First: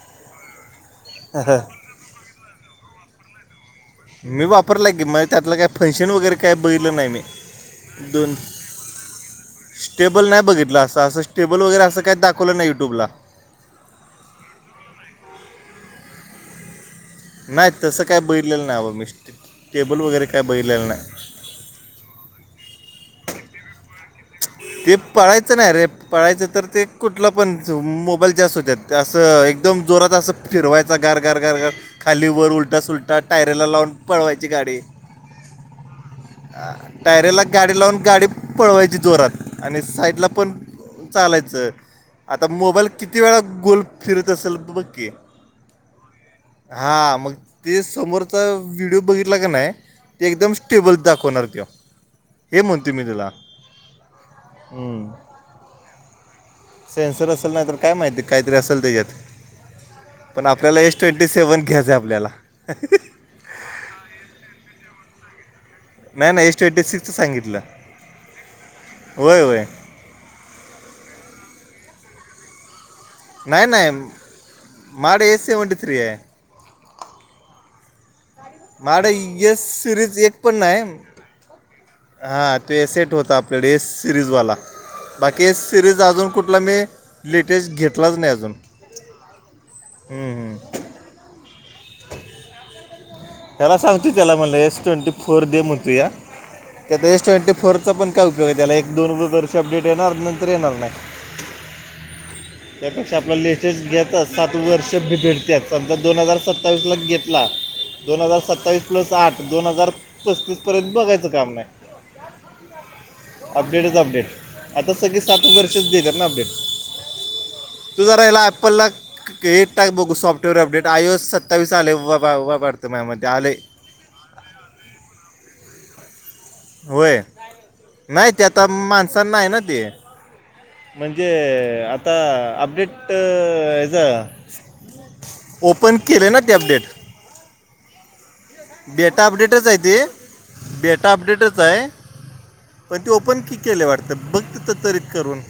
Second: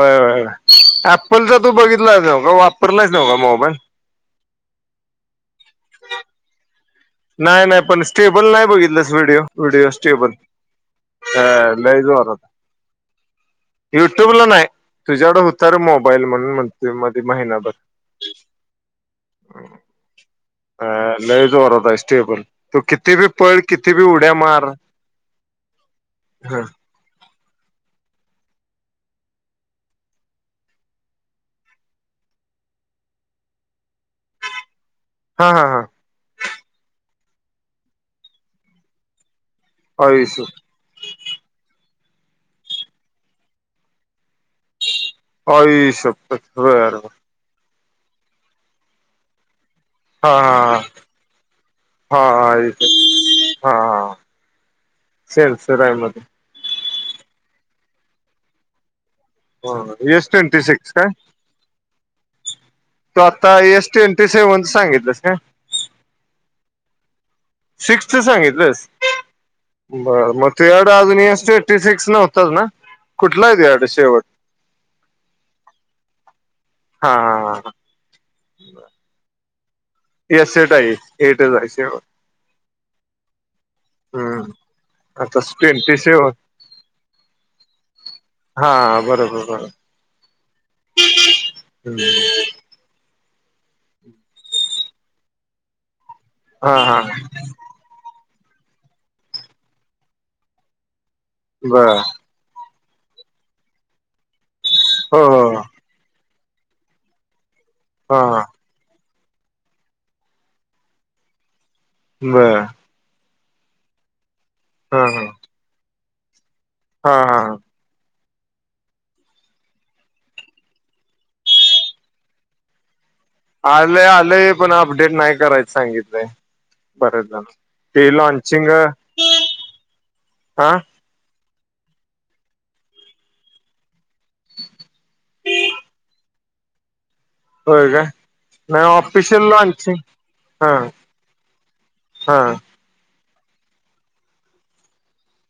हो हा? अऍपलचा तू बघितलाच नव्ह का वापरलाच नव्ह का मोबाईल. मी वापरला गे म त्यातलं काय फंक्शन वगैरे काय बघलं नाही मी. नाही नाही पण दोन स्टेबल नाही बघितलंस व्हिडिओ [unintelligible] व्हिडिओ स्टेबल नाही बघितलं अस अस स्टेबल वगैरे अस लय काय जोरात दाव ना युट्यूब ला युट्यूबला नाही तुझ्याकड होत रे मोबाईल म्हणून म्हण नाही तसं काय बैलेलं नाहीं मिस्ट टेबल वगैरे काय बैलेलं नाही. लई जोरात आहे स्टेबल तो कितीही पळ कितीे बी उड्या मार ते ह कुठला पण मोबाईल जास्त होत्यात असं एकदम जोरात असं फिरवायचा गार गार गार गार. खाली वर उलटा सुलटा टायरला लावून पळवायची गाडी. हा हा हा टायरेला गाडी लावून गाडी पळवायची जोरात आणि आई साईडला श पण चालायचं आता मोबाईल किती वेळा गोल फिरत असेल बघकी. आई शपथ [unintelligible] बर बर हा मग ते समोरचा व्हिडिओ बघितला का नाही ते हा एकदम हा स्टेबल दाखवणार ते हा हा हे आई म्हणते मी शपथ तुला. हा हां [unintelligible] हम्म सेन्सर असेल नाही तर काय माहिती काहीतरी असल त्याच्यात मध्ये एस पण ट्वेंटी आपल्याला सिक्स एस काय ट्वेंटी सेव्हन घ्यायचंय आपल्याला. तू आता एसट एंट्री सेव सांगितलंस. नाही नाही एस ट्वेटी सिक्सच सांगितलं. सिक्स्थ सांगितलंस. होय होय बर म एर्ड अजून अ एटी सिक्स न होतात ना? कुठला आहे नाही तुझ्याकडे नाही शेवट? माड ए सेवंटी थ्री आहे. हा हा ह ह मा येसर. एक पण एस एट नाही आहे एटच आहे शेवट हा तोट होता आपल्याडे सिरीज हम्म. वाला. आता बाकी ट्वेंटी सिरीज अजून सेवन कुठला मी लेटेस्ट घेतलाच नाही अजून हा बरोबर बरोबर. हम्म हम्म [unintelligible] त्याला सांगतो त्याला मला एस ट्वेंटी फोर दे म्हणतू या हा त्या हा एस ट्वेंटी फोर चा पण काय उपयोग आहे त्याला एक दोन वर्ष अपडेट येणार नंतर येणार नाही. बर त्यापेक्षा आपल्या लेस्टेस घेतच सात वर्ष बि हो हो भेडत संता दोन हजार सत्तर सत्तावीस ला घेतला. दोन हा हजार सत्तावीस प्लस आठ दोन हजार पस्तीस पर्यंत बघायचं काम नाही. बरं अपडेटच संपले आता हा सगळी हा. सातच वर्षच देतात ना अपडेट. हा तूजा रायला ॲप्पललाचं ते टाक बघू सॉफ्टवेअर अपडेट आयो सत्तावीस आलय वा बा वाटत माझ मते आलय. आलंय आलंय पण अपडेट नाय करायचं सांगितलंय. होय बऱ्याचदा हे नाही ते आता लॉनचिंग माणसांना आहे ना ते हा म्हणजे आता अपडेट ह्याज ओपन केले ना ते अपडेट होय काय नाही डेटा ऑफिशियल अपडेटच आहे ते लॉन्चिंग हा डेटा अपडेटच आहे. हा पण ते ओपन की केले वाटतं बघ तीत तरी करून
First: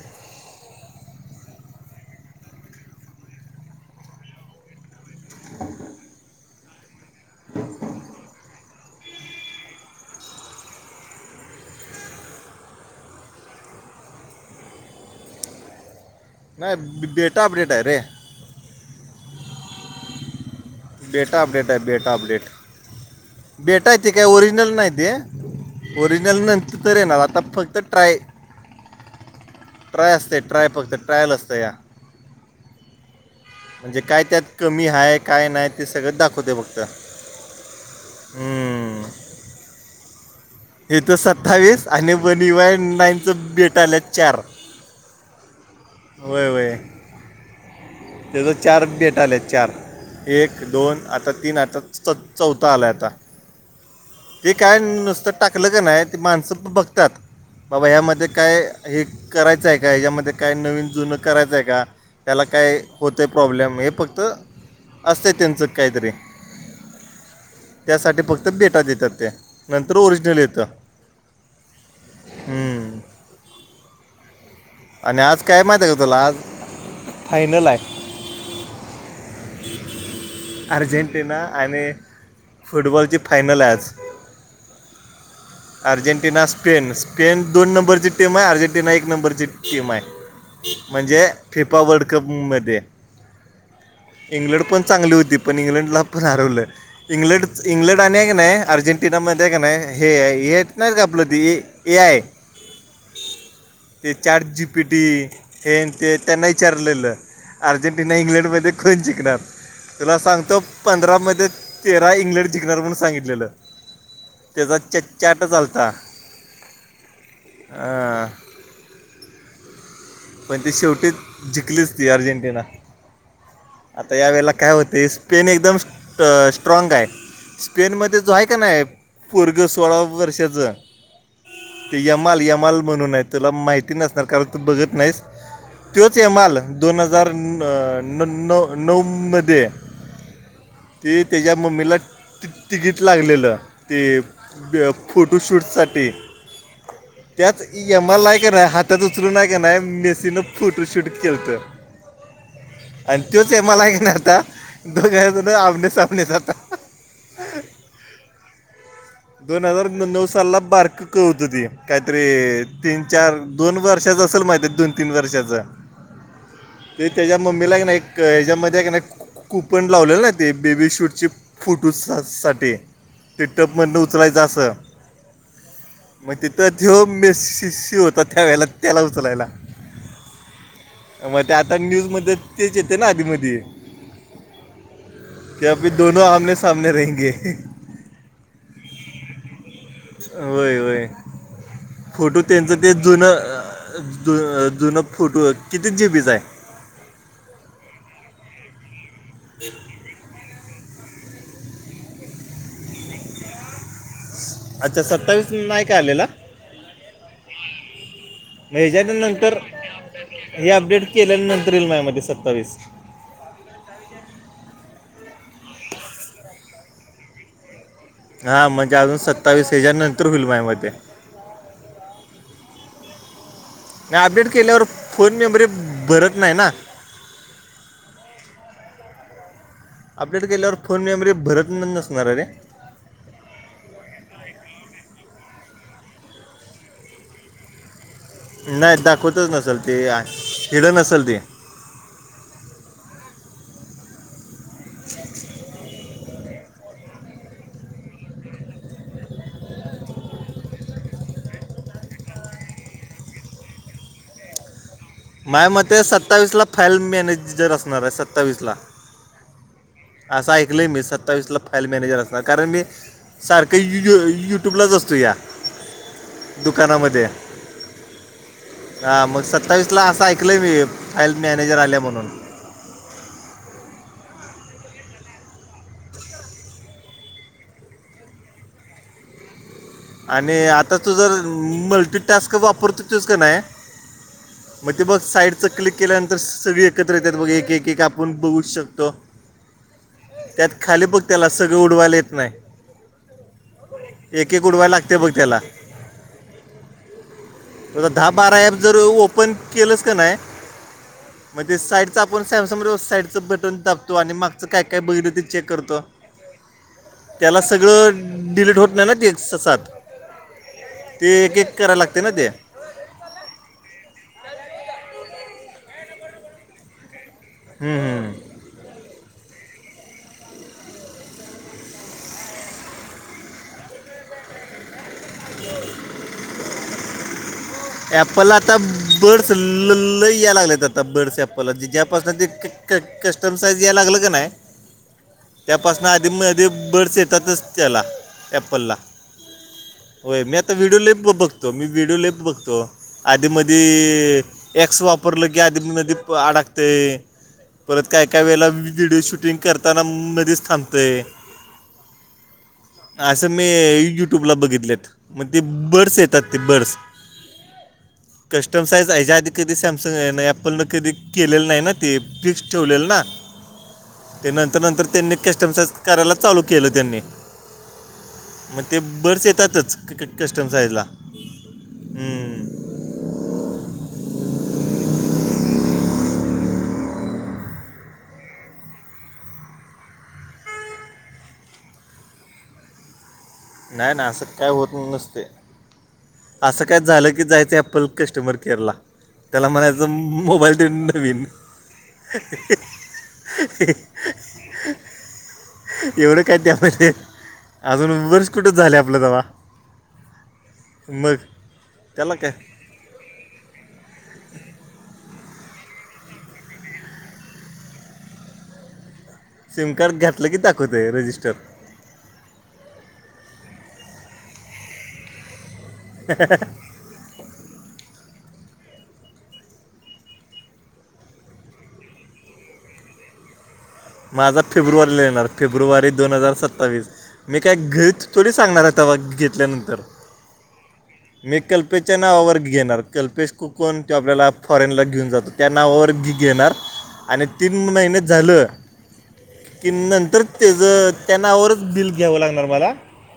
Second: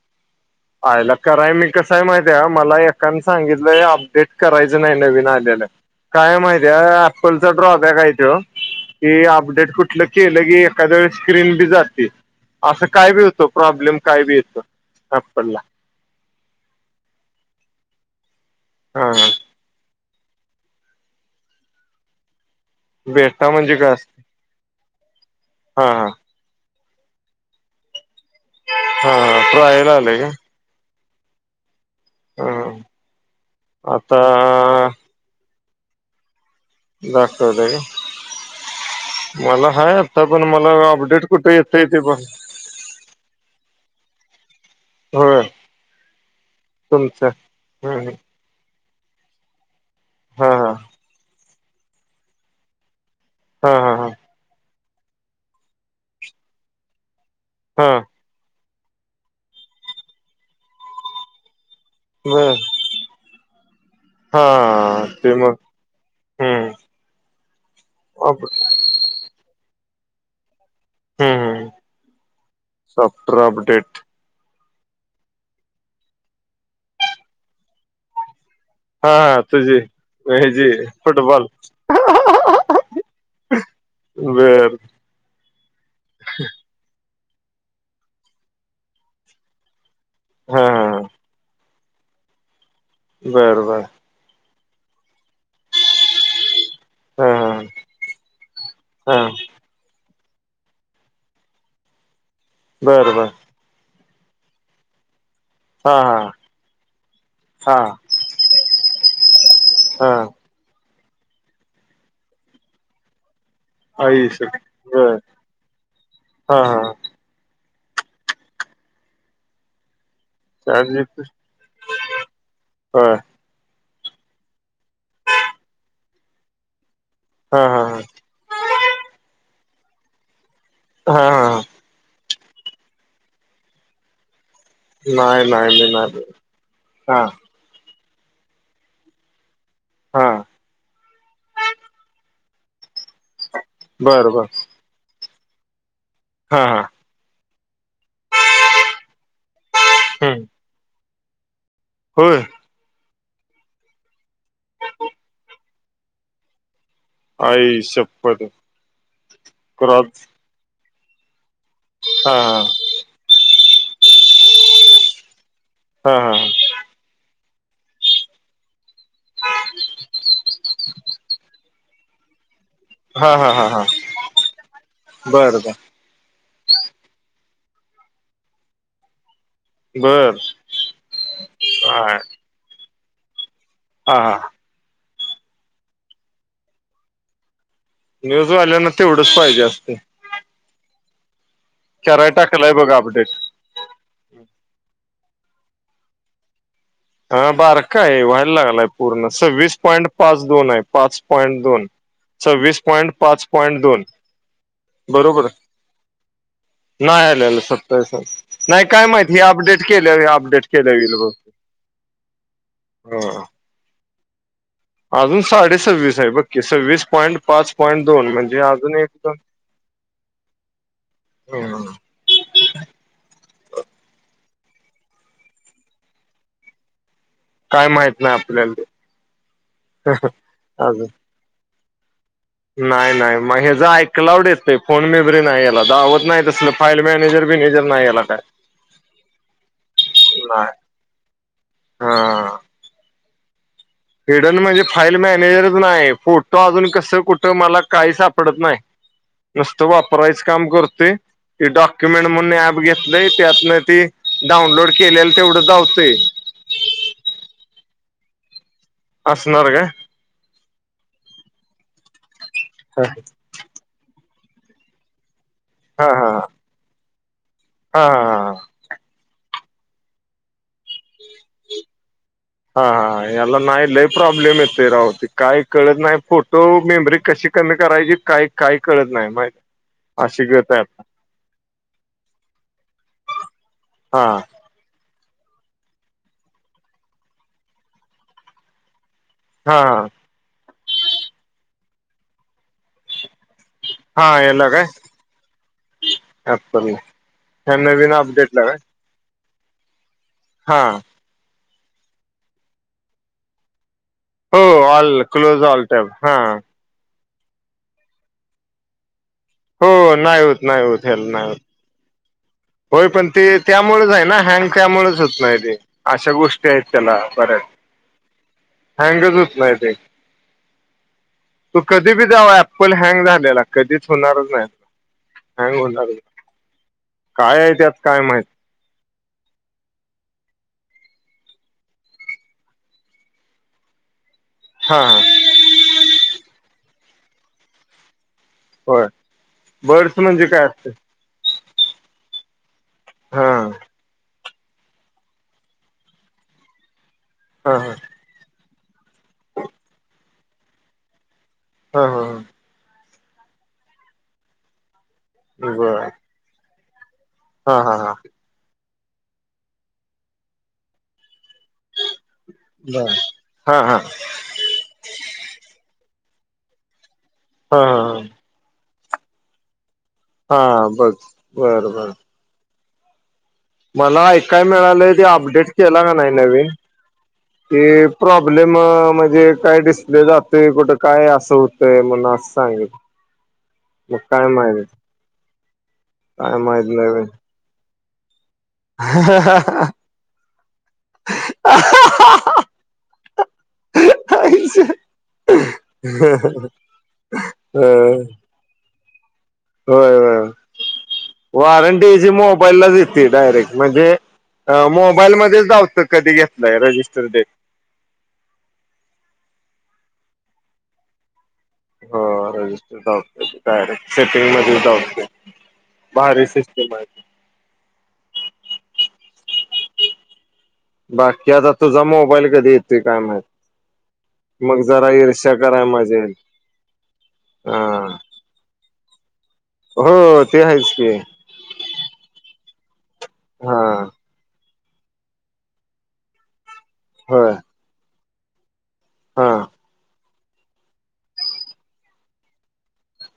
आयला कराय मी कसंय माहित आहे मला एकान सांगितलंय अपडेट करायचं नाय नवीन आलेला हाय काय हाय माहिती अँपलचा ड्रॉबॅक हाय त्यो हे अपडेट कुठलं केलं की एखाद्यावेळीस स्क्रीन बी जाते. असं काय बी होतं प्रॉब्लेम काय बी येतं. पल्ला नाय बेटा अपडेट हाय रे हा बेटा अपडेट हाय बेटा अपडेट बेटा म्हणजे बेटाय असते काय ओरिजनल नाय ते हा हा ओरिजनल न तर येणार आता फक्त ट्राय हा ट्राय ट्राय असते ट्राय फक्त ट्रायल असतं या अ म्हणजे काय त्यात कमी हाय काय नाय ते सगळं दाखवत्या बघ दाखव व्हय हम्म. मला हाय आता पण मला इथं अपडेट कुठे येतय सत्तावीस ते आणि पण वनिवाय नाईनचं बेट भेटायलेत चार होय व्हय व्हय तुमचं हम्म त्याज चार भेटायलेत चार हा एक हा दोन आता तीन आता च चौथा आलाय आता हा हा हा ते काय नुसतं टाकलं का नाय ते माणसं पण बघतात बाबा हा ह्यामध्ये काय हे करायचं आहे का याज्यामध्ये काय नवीन जुनं करायचं आहे का? त्याला बर काय होतंय प्रॉब्लेम हे फक्त हा असतंय ते मग त्यांचं कायतरी हम्म त्यासाठी अप फक्त बेटा देतात ते नंतर ओरिजनल येतं. हम्म हम्म हम्म हम्म. सॉफ्टवेअर अपडेट आणि आज काय माहिती आहे का तुला आज फायनल हाय. हा तुझी हे जी अर्जेंटिना फुटबॉल आणि फुटबॉलची फायनल हाय आज वेर अर्जेंटिना स्पेन स्पेन दोन नंबरची टीम आहे अर्जेंटिना एक नंबरची टीम हाय हा हा म्हणजे फिफा वर्ल्ड कप मध्ये बर बर इंग्लंड पण चांगली होती पण इंग्लंडला पण हरवलं हा इंग्लंड चं इंग्लंड आणि हाय की नाय हा अर्जेंटिनाम ते का नाय हे हेे हाईत का नाय आपलं ती ए आय बरं बर चार्ट जी पी टी हेनं हा ते हा त्यांना इचारलेलं हा अर्जेंटिना इंग्लंड मध्ये कोणं जिकणार. हा तुला सांगतो पंधरा मध्ये तेरा इंग्लंड जिंणार म्हणून सांगितलेलं. आईशप त्याचा बर चचचाट आलता हा हा अ. पण ती चार जी शेवटीच पी जंलीच ती अर्जेंटिना. होय आता या वेळेला काय होते स्पेन एकदम स्ट स्ट्रॉग आहे. हा हा स्पेन मध्ये जो आहे का नाही पोरग सोळा वर्षांचा हा हा हा. ते यमाल यमाल म्हणून आहे तुला माहिती नस सरकार त बघत नाहीस नाही नाही मी तोच नाही हेमल दोन हा हजार न अ न न नऊमध्ये हा ते त्याच्या मम्मीला ति तिकीट लागलेलं. ते बर बर ब फोटोशूटसाठी हा हा. त्याच एम आर लाय का नाही हातात उचलून नाही का नाही मेसीनं हम्म फोटोशूट केलंत. होय. आणि तोचे मलाग ना आता दोघ जण आमने सामने आता. आई शप्पथ दोन हजार क्रॉस नऊ साल ला बारक त काहीतरी हा तीन चार दोन वर्ष चाच असेल महिती दोन तीन वर्षाचा हा हा हा ते त्याचा मम्मीला आहे का नाही एक याच्यामध्ये कु कु कूपन लावलेलं ना ते बेबी शूट चे फोटूसासाठी हा ते हा हा हा टपमधन उचलायचं असं. बर बर मग तिथं जो म्य सि सि होता त्या वेळेला त्याला उचलायला. बर. मग ते आता हा न्यूज मध्ये तेच येते ना आधी मधी. हा हा. क्या अभी दोनो आमने समने रहींगे. न्यूज आल्यान तेवढच पाहिजे असते. व्हय व्हय कराय फोटो टाकलाय त्यांचं ते बघा अपडेट जुनं जुनं फोटो किती जी बी चाये हा बार काय व्हायला लागलाय पूर्ण सवीस पॉईंट पाच दोन आहे पाच पॉईंट दोन सव्वीस पॉईंट पाच पॉईंट दोन. अच्छा सत्तावीस बरोबर नाही काय आलेला? नाही आलेल सत्तरस मग नाही काय माती ह्याच्यानंतर आपपडेट केले अडेट हे केले अपडेट ईल बग. [unintelligible] [unintelligible] सत्तावीस. हो. अजून साडेसव्वीस आहे बक्की सव्वीस पॉईंट पाच पॉंट दोन. हा म्हणजे अजून सत्तावीस हच्या नंतर होईल माझ मध्ये. [unintelligible] मी अपडेट केल्यावर फोन मेमरीत भरत नाही ना. काय माहित नाही आपल्याला ते अपडेट केल्यावर फोन अजून मेमरी भरतनंद नसणार येरे. नाही नाही मग ह्या ज ऐकलावड येत फोन मी बरीे नाही याला दावत नाही तसल फाईल मॅनेजर बीनेजर नाही याला काय. नाही दाखवतच नसल ते नाही हिड नसल ते हा. हेडन म्हणजे फाईल मॅनेजरच नाही फोटो अजून कसं कुठं मला काही सापडत नाही. नुसतं वापरायचं काम करते ते डॉक्युमेंट म्हणून ऍप घेतलंय त्यातन ते डाऊनलोड केलेलं तेवढं माझ्या मते दावतये. सत्तावीसला फाईल मॅनेजर असणार आहे सत्तावीसला. असणार का? असं ऐकलं मी सत्तावीसला फाईल मॅनेजर असणार कारण मी, हा, सारखं यु युट्यूबलाच असतो या, हा हा दुकानामध्ये हा हा मग सत्तावीस, ला असं ऐकलंय मी मॅनेजर आल्या म्हणून हा हा याला नाही लय प्रॉब्लेम येते राहते काय कळत नाही फोटो मेमरी कशी कमी करायची काही काही कळत नाही माहि आणि आता तू जर मल्टीटास्क वापरतो तस का नाही हा मग ते बघ साईडच क्लिक केल्यानंतर सगळे एकत्र येतात बघ एक एक एक आपण बघू शकतो हा त्यात खाली बघ त्याला सगळं उडवायला येत नाही हा ए, ब ऍपल ह्या नवीन अपडेटला काय पण केलंस का नाही हा मणज ते साईडच आपण सॅमसंग रो साईडचं बटन ताप तो आणि हो मागचं काय काय ऑल बैलं ते क्लोज चेक ऑल करतो टॅब हा त्याला सगळं डिलीट होत नाही ना ते सात हो नाही होत नाही होत हे नाही होत कराय लागते ना ते होय पण ते त्यामुळेच आहे ना हँग त्यामुळेच होत नाही ते अशा गोष्टी आहेत त्याला बऱ्याच हम्म हम् हँगच होत नाहीय ते तू कधी बी जाव अऍप्पल हँग झालेला कधीच होणारच नाही त हँग होणारच नाही काय माहित एपल आता बर्डस ल ल या लागलेत आता बर्डस्ला जि ज्यापासून ते क कस्टम साईज यायला लागलं का नाही हा हा त्यापासून आधी म आध बडस येतातच त्याला एप्पल ला होय बर्ड्स होय म्हणजे मी काय आता असते व्हिडिओ लि बघतो मी व्हिडिओ ललेप बघतो हा आधी म एक्स वापरलं की आधी नदी प अडकते हा हा परत काय काय वेळे व्हिडिओ शूटिंग करताना मध्येच थांबतय हा हा हा असं मी युट्यूबला बघितलेत मग ते बर बर्ड्स येतात ते बर्ड्स हा हा हा कस्टम साईज याच्या आधी कधी सॅमसंग आहे अपल न कधी केलेलं नाही ना ते फिक्स ठेवलेल बर ना हा हा ते नंतर नंतर त्यांनी कस्टमसाइज करायला चालू केलं त्यांनी हा हा मग ते बरच येतातच क्रिकट हा बघ बरं बर हमम मला ऐकाय मिळालंय ते अपडेट केला का नाही नवीन क प्रॉब्लेम म्हणजे काय डिस्प्ले जातय कुठं काय असं होतंय म्हण असं सांगेल नाही ना असं काय होत नसते असं माहित काय नवीन झालं की जायचं अप्पल कस्टमर केरला त्याला म्हणायचं मोबाईल देऊन नवीन [inaudible] एवढं काय नाही आपण अजून वर्ष कुठे झालं आपलं जव होय होय वारंटी याची त्याला काय मोबाईलला देत डायरेक्ट म्हणजे मोबाईल मध्येच जावतं कधी घेतलंय रजिस्टर डे सिम कार्ड घातलं की दाखवतो आहे रजिस्टर हो रजिस्टर ते डायरेक्ट सेटिंग मध्ये ते म र सिस् म बाकी आता तुझा मोबाईल कधी येतय काय माह माझा फेब्रुवारीला येणार कराय फेब्रुवारी मजा दोन येईल हजार सत्तावीस मी काय घरीट हा तथोडी सांगणार आता घेतल्यानंतर हो ते आहेच की मी कल्पेशच्या नावावर घेणार कल्पेश हा कुकण तो आपल्याला फॉरेनला घेऊन जातो त्या नावावर घी घेणार आणि होय तीन महिनेत झालं हा कि नंतर त्याच त्यांनावरच बिल घ्यावं लागणार मला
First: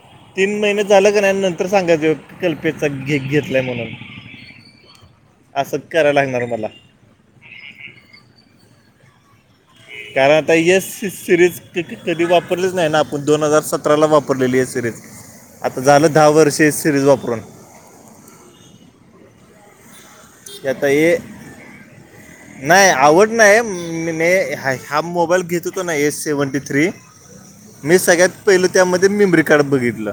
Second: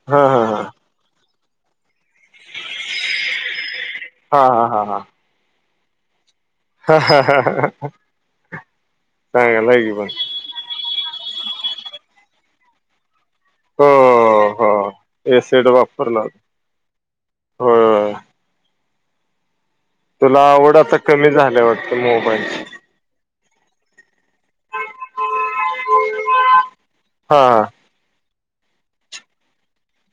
हा हा तीन हा महिने झालं का नाही नंतर सांगायच कल्पेचा घेक घेतलाय म्हणून हा हा हा हा अस सत् करायला लागणार मला हा ह हांग नाही कारण आता सिरीज कधी वापरलीच नाही ना आपण दोन हजार हो सतराला वापरलेली हो सिरीज एसिड आता झालं दहा वर्ष सिरीज वापरून हो तुला ते आवड आता हे कमी झाल्या वाटत मोबाईल नाही आवड नाही मे हा मोबाईल घेत होतो ना एस सेव्हनटी थ्री हा ह मी सगळ्यात पहिलं त्यामध्ये मेमरी कार्ड बघितलं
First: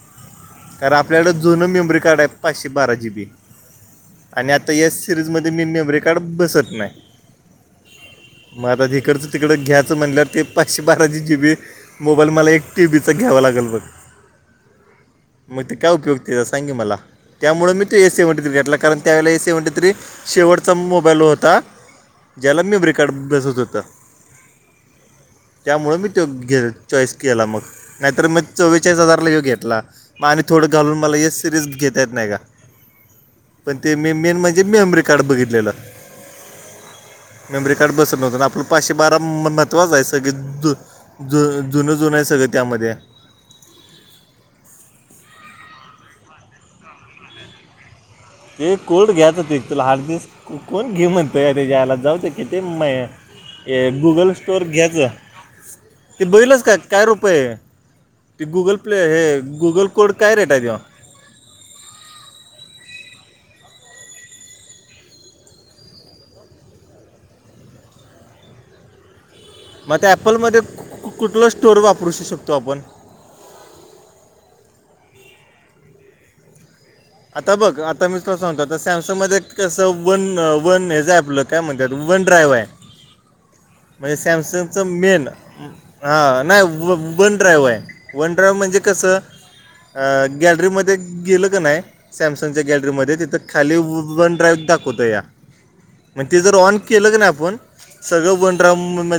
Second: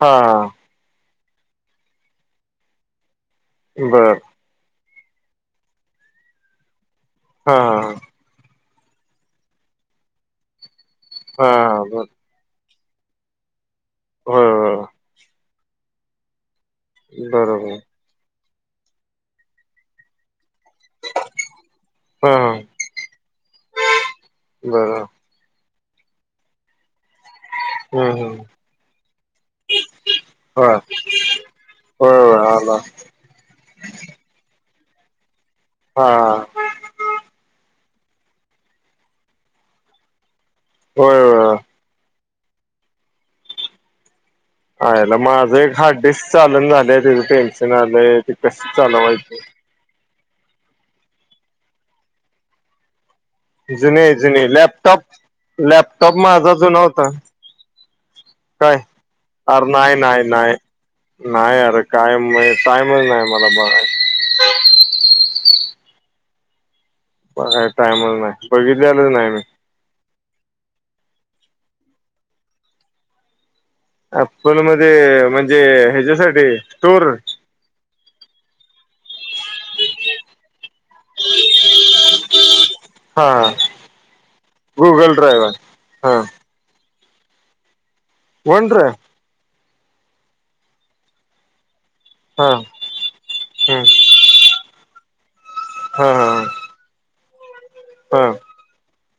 हा कारण आपल्याकं जुनं मेमोरी कार्ड आहे पाचशे बारा जी बी बरं आणि आता या सिरीजमध्येध्ये मी मेमरी कार्ड बसत नाही हा मग आता तिकडचं तिकडं घ्यायचं म्हणल्या ते पाचशे बाराशे जी हा बी बर मोबाईल मला एक टी व्चं घ्यावं लागेल बग हा मग ते काय उपयुक्त सांगे मला त्यामुळे बरोबर मी त ए सी वणटी तथ्री घेतला कारण त्यावेळेला ए सी वणट तरी शेवटचा मोबाईल होता हा ज्याला मेमरी कार्ड बसत होतं बर त्यामुळं मी तो घे चॉईस केला मग हम्म नाहीतर हम्म मी चो्वेचाळीस हजारला घेऊ घेतला म आणि थोडं घालून मला हे सिरीज घेता येत नाही का ह पण ते मी मेन म्हणजे मेमरी कार्ड बघितलेलं हा मेमरी कार्ड बसत नव्हतं आपलं पाचशे बारा महत्त्वां आहे सगळे द होय ज होय जुनं जुन आहे सगळं त्यामध्ये हला माझं एक हार्डिस्क चालून झालंय तिथं टेन्शन आलंय कसं ते कोड घ्यायच हो चालवायचं ते तुला हठ दिस कोण घेऊण तर यायला जाऊच की ते म ए जुने गुगल जुने स्टोअर घ्यायच लॅपटॉप लॅपटॉप ते माझा बैलच का जुना काय होता रुपये ते काय गुगल प्ले हे अरे गुगल नाही कोड नाही काय रेट नाही आहे तेव्हा नाही अरे कायम टायमच नाही मला बणाय का टायमच नाही बघितले आलंच नाही मी मग ॲपलमध्ये कुठला? स्टोअर वापरू श शकतो आपण. अल मध्ये म्हणजे ह्याच्यासाठी स्टोर आता बघ आता मी तुला, सांगतो आता सॅमसंगमध्येध्ये एक कसं वन वन हेच आहे आपलं काय म्हणतात वन ड्रायव्ह आहे. हा. म्हणजे सॅमसंगच गुगल मेन ड्रायव्ह हा नाही व वन ड्राईव्ह आहे वन ड्राईव्ह म्हणजे कसं गॅलरीमध्ये गेलं का नाही हा सॅमसंगच्या गॅलरीमध्ये तिथं खाली हा व वन ड्राईव दाखवतया हा म्हण हा ते जर ऑन केलं की नाही आपण हा सगळं वन ड्राईव्ह म मध्ये